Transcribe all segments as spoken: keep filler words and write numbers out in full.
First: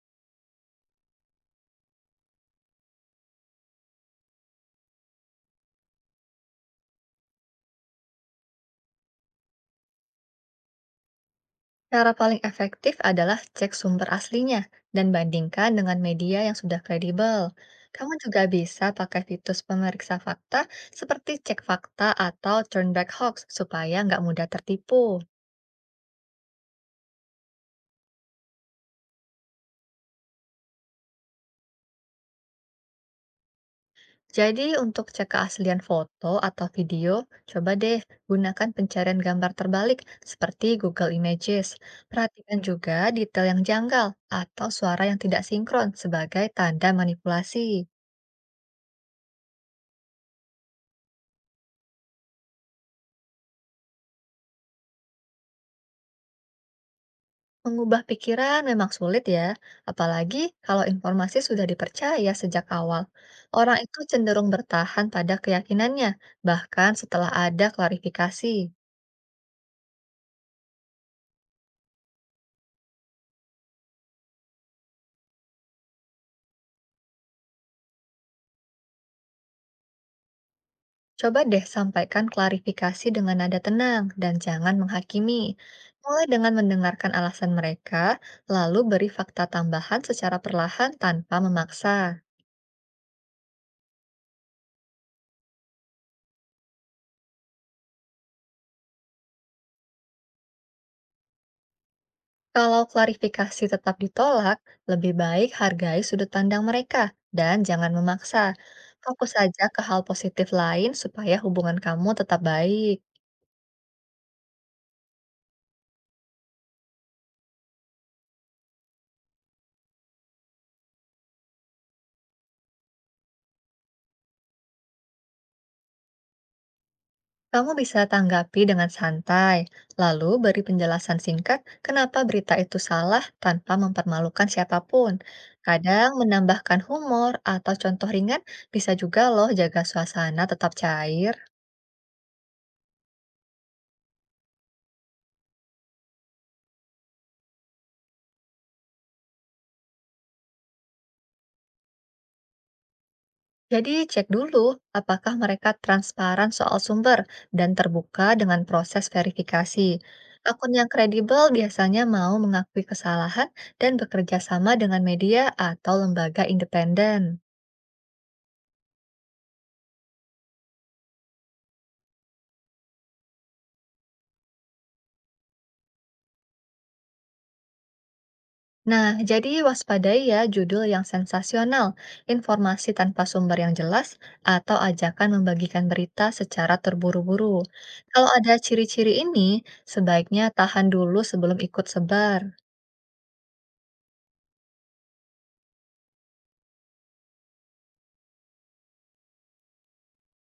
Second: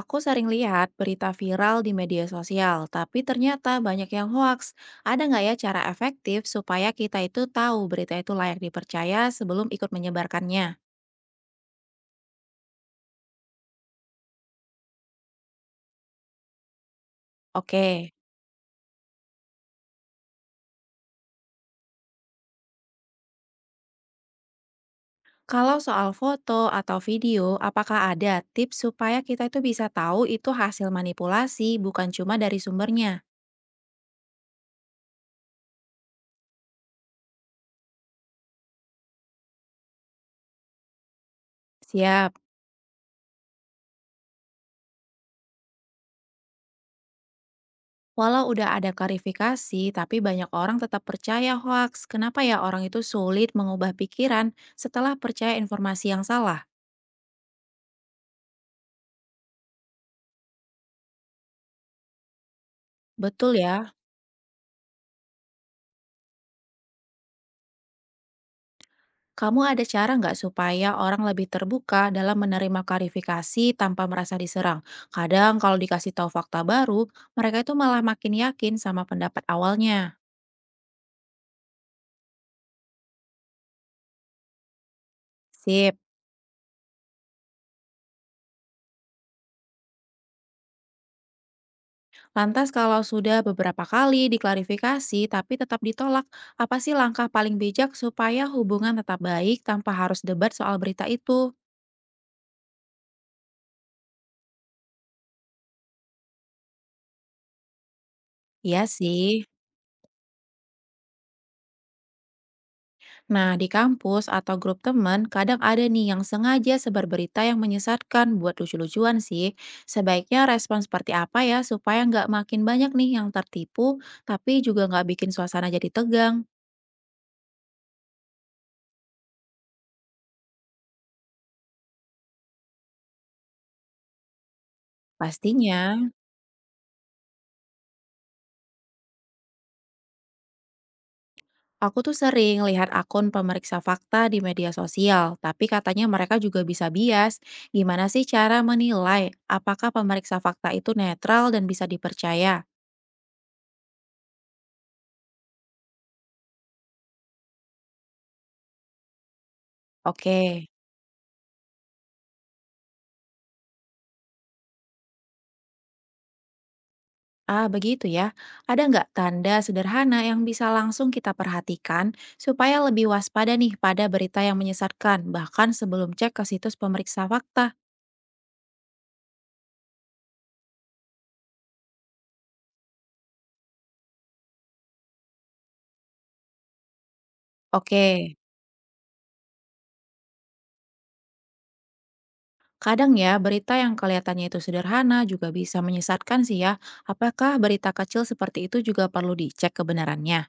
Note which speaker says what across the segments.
Speaker 1: Aku sering lihat berita viral di media sosial, tapi ternyata banyak yang hoaks. Ada nggak ya cara efektif supaya kita itu tahu berita itu layak dipercaya sebelum ikut menyebarkannya?
Speaker 2: Cara paling efektif adalah cek sumber aslinya dan bandingkan dengan media yang sudah kredibel.
Speaker 1: Oke,
Speaker 2: Kamu juga bisa pakai fitur pemeriksa fakta seperti cek fakta atau turn back hoax supaya nggak mudah tertipu.
Speaker 1: kalau soal foto atau video, apakah ada tips supaya kita itu bisa tahu itu hasil manipulasi bukan cuma dari sumbernya?
Speaker 2: Jadi untuk cek keaslian foto atau video, coba deh gunakan pencarian gambar terbalik seperti Google Images.
Speaker 1: Siap.
Speaker 2: Perhatikan juga detail yang janggal atau suara yang tidak sinkron sebagai tanda manipulasi.
Speaker 1: Walau udah ada klarifikasi, tapi banyak orang tetap percaya hoaks. Kenapa ya orang itu sulit mengubah pikiran setelah percaya informasi yang salah?
Speaker 2: Mengubah pikiran memang sulit ya, apalagi kalau informasi sudah dipercaya sejak awal.
Speaker 1: Betul
Speaker 2: Orang
Speaker 1: ya.
Speaker 2: itu cenderung bertahan pada keyakinannya, bahkan setelah ada klarifikasi.
Speaker 1: Kamu ada cara nggak supaya orang lebih terbuka dalam menerima klarifikasi tanpa merasa diserang? Kadang kalau dikasih tahu fakta baru, mereka itu malah makin yakin sama pendapat awalnya.
Speaker 2: Coba deh sampaikan klarifikasi dengan nada tenang dan jangan menghakimi.
Speaker 1: Sip.
Speaker 2: Mulai dengan mendengarkan alasan mereka, lalu beri fakta tambahan secara perlahan tanpa memaksa.
Speaker 1: Lantas kalau sudah beberapa kali diklarifikasi tapi tetap ditolak, apa sih langkah paling bijak supaya hubungan tetap baik tanpa harus debat soal berita itu?
Speaker 2: Kalau klarifikasi tetap ditolak, lebih baik hargai sudut pandang mereka dan jangan memaksa.
Speaker 1: Iya
Speaker 2: Fokus
Speaker 1: sih.
Speaker 2: saja ke hal positif lain supaya hubungan kamu tetap baik.
Speaker 1: Nah, di kampus atau grup teman, kadang ada nih yang sengaja sebar berita yang menyesatkan buat lucu-lucuan sih. Sebaiknya respon seperti apa ya supaya nggak makin banyak nih yang tertipu, tapi juga nggak bikin suasana jadi tegang.
Speaker 2: Kamu bisa tanggapi dengan santai, lalu beri penjelasan singkat kenapa berita itu salah tanpa mempermalukan siapapun.
Speaker 1: Pastinya,
Speaker 2: Kadang menambahkan humor atau contoh ringan bisa juga loh jaga suasana tetap cair.
Speaker 1: aku tuh sering lihat akun pemeriksa fakta di media sosial, tapi katanya mereka juga bisa bias. Gimana sih cara menilai apakah pemeriksa fakta itu netral dan bisa dipercaya?
Speaker 2: Jadi cek dulu apakah mereka transparan soal sumber dan terbuka dengan proses verifikasi.
Speaker 1: Oke.
Speaker 2: Akun yang kredibel biasanya mau mengakui kesalahan dan bekerja sama dengan media atau lembaga independen.
Speaker 1: Ah, begitu ya. Ada nggak tanda sederhana yang bisa langsung kita perhatikan supaya lebih waspada nih pada berita yang menyesatkan, bahkan sebelum cek ke situs pemeriksa fakta?
Speaker 2: Nah, jadi waspadai ya judul yang sensasional, informasi tanpa sumber yang jelas, atau ajakan membagikan berita secara terburu-buru.
Speaker 1: Oke,
Speaker 2: Kalau ada ciri-ciri ini, sebaiknya tahan dulu sebelum ikut sebar.
Speaker 1: kadang ya berita yang kelihatannya itu sederhana juga bisa menyesatkan sih ya. Apakah berita kecil seperti itu juga perlu dicek kebenarannya?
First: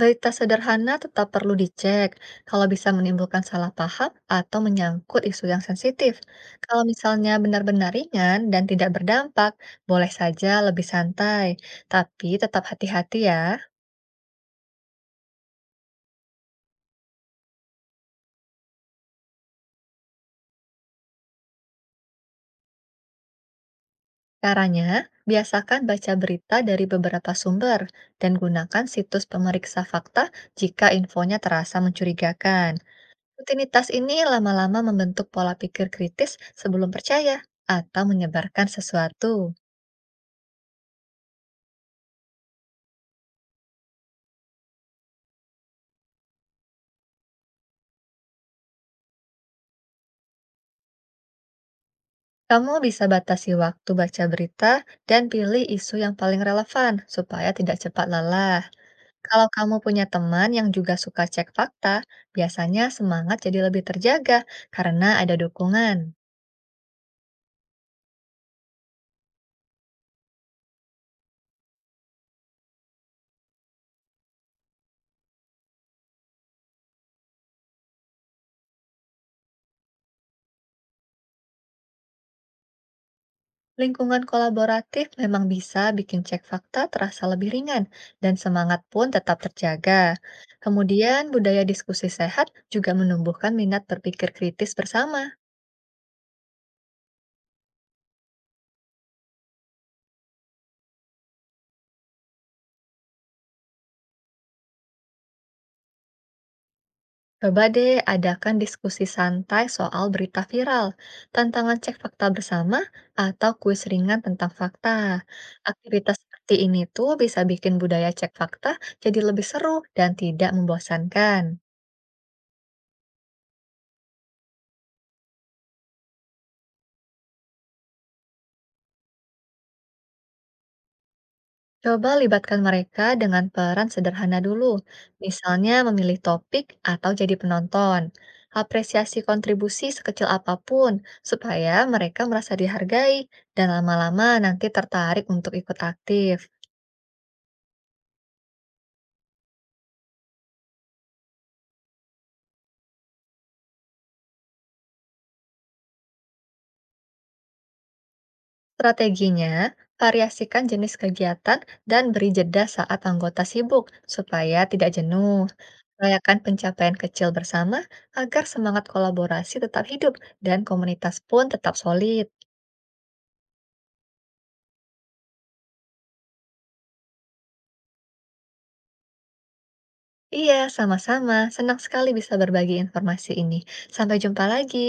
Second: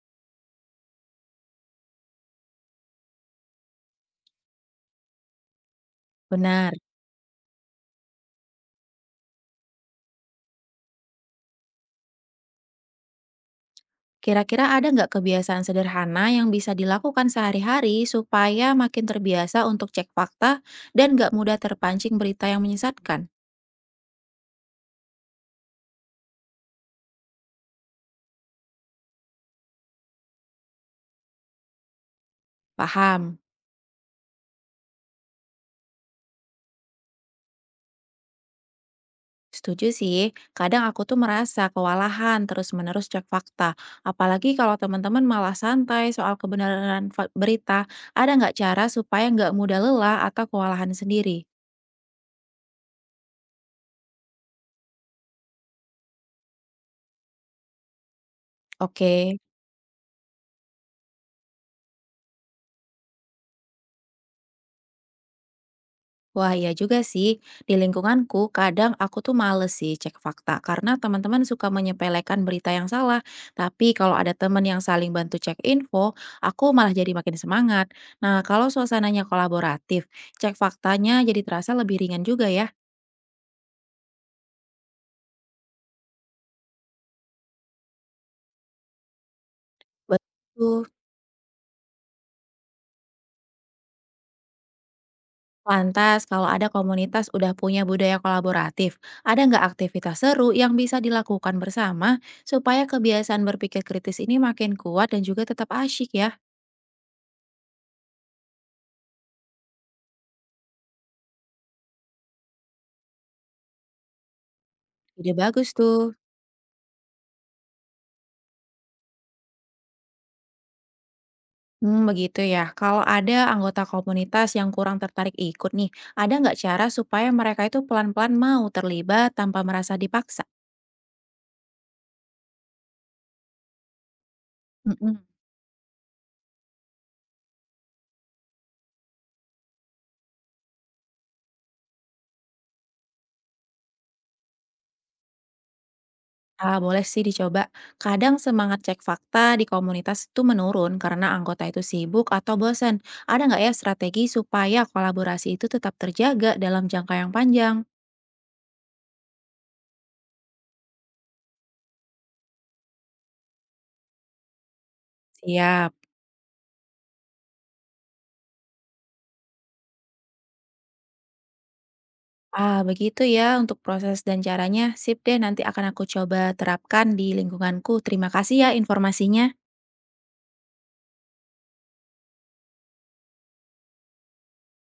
Speaker 2: Berita sederhana tetap perlu dicek kalau bisa menimbulkan salah paham atau menyangkut isu yang sensitif.
Speaker 1: Benar.
Speaker 2: Kalau misalnya benar-benar ringan dan tidak berdampak, boleh saja lebih santai, tapi tetap hati-hati ya.
Speaker 1: Kira-kira ada nggak kebiasaan sederhana yang bisa dilakukan sehari-hari supaya makin terbiasa untuk cek fakta dan nggak mudah terpancing berita yang menyesatkan?
Speaker 2: Caranya, biasakan baca berita dari beberapa sumber dan gunakan situs pemeriksa fakta jika infonya terasa mencurigakan.
Speaker 1: Paham.
Speaker 2: Rutinitas ini lama-lama membentuk pola pikir kritis sebelum percaya atau menyebarkan sesuatu.
Speaker 1: Setuju sih, kadang aku tuh merasa kewalahan terus-menerus cek fakta. Apalagi kalau teman-teman malah santai soal kebenaran fa- berita, ada nggak cara supaya nggak mudah lelah atau kewalahan sendiri?
Speaker 2: Kamu bisa batasi waktu baca berita dan pilih isu yang paling relevan supaya tidak cepat lelah.
Speaker 1: Oke,
Speaker 2: Kalau kamu punya teman yang juga suka cek fakta, biasanya semangat jadi lebih terjaga karena ada dukungan.
Speaker 1: wah iya juga sih. Di lingkunganku, kadang aku tuh males sih cek fakta karena teman-teman suka menyepelekan berita yang salah. Tapi kalau ada teman yang saling bantu cek info, aku malah jadi makin semangat. Nah, kalau suasananya kolaboratif, cek faktanya jadi terasa lebih ringan juga ya.
Speaker 2: Lingkungan kolaboratif memang bisa bikin cek fakta terasa lebih ringan dan semangat pun tetap terjaga.
Speaker 1: Betul.
Speaker 2: Kemudian, budaya diskusi sehat juga menumbuhkan minat berpikir kritis bersama.
Speaker 1: Lantas, kalau ada komunitas udah punya budaya kolaboratif, ada nggak aktivitas seru yang bisa dilakukan bersama supaya kebiasaan berpikir kritis ini makin kuat dan juga tetap asyik ya?
Speaker 2: Coba deh adakan diskusi santai soal berita viral, tantangan cek fakta bersama, atau kuis ringan tentang fakta.
Speaker 1: Ide bagus tuh.
Speaker 2: Aktivitas seperti ini tuh bisa bikin budaya cek fakta jadi lebih seru dan tidak membosankan.
Speaker 1: Hmm, begitu ya. Kalau ada anggota komunitas yang kurang tertarik ikut nih, ada nggak cara supaya mereka itu pelan-pelan mau terlibat tanpa merasa dipaksa?
Speaker 2: Coba libatkan mereka dengan peran sederhana dulu,
Speaker 1: Mm-mm.
Speaker 2: misalnya memilih topik atau jadi penonton. Apresiasi kontribusi sekecil apapun supaya mereka merasa dihargai dan lama-lama nanti tertarik untuk ikut aktif.
Speaker 1: Ah, boleh sih dicoba. Kadang semangat cek fakta di komunitas itu menurun karena anggota itu sibuk atau bosan. Ada nggak ya strategi supaya kolaborasi itu tetap terjaga dalam jangka yang panjang?
Speaker 2: Strateginya, variasikan jenis kegiatan dan beri jeda saat anggota sibuk supaya tidak jenuh.
Speaker 1: Siap.
Speaker 2: Rayakan pencapaian kecil bersama agar semangat kolaborasi tetap hidup dan komunitas pun tetap solid.
Speaker 1: Ah, begitu ya untuk proses dan caranya. Sip deh, nanti akan aku coba terapkan di lingkunganku. Terima kasih ya informasinya.
Speaker 2: Iya, sama-sama. Senang sekali bisa berbagi informasi ini. Sampai jumpa lagi.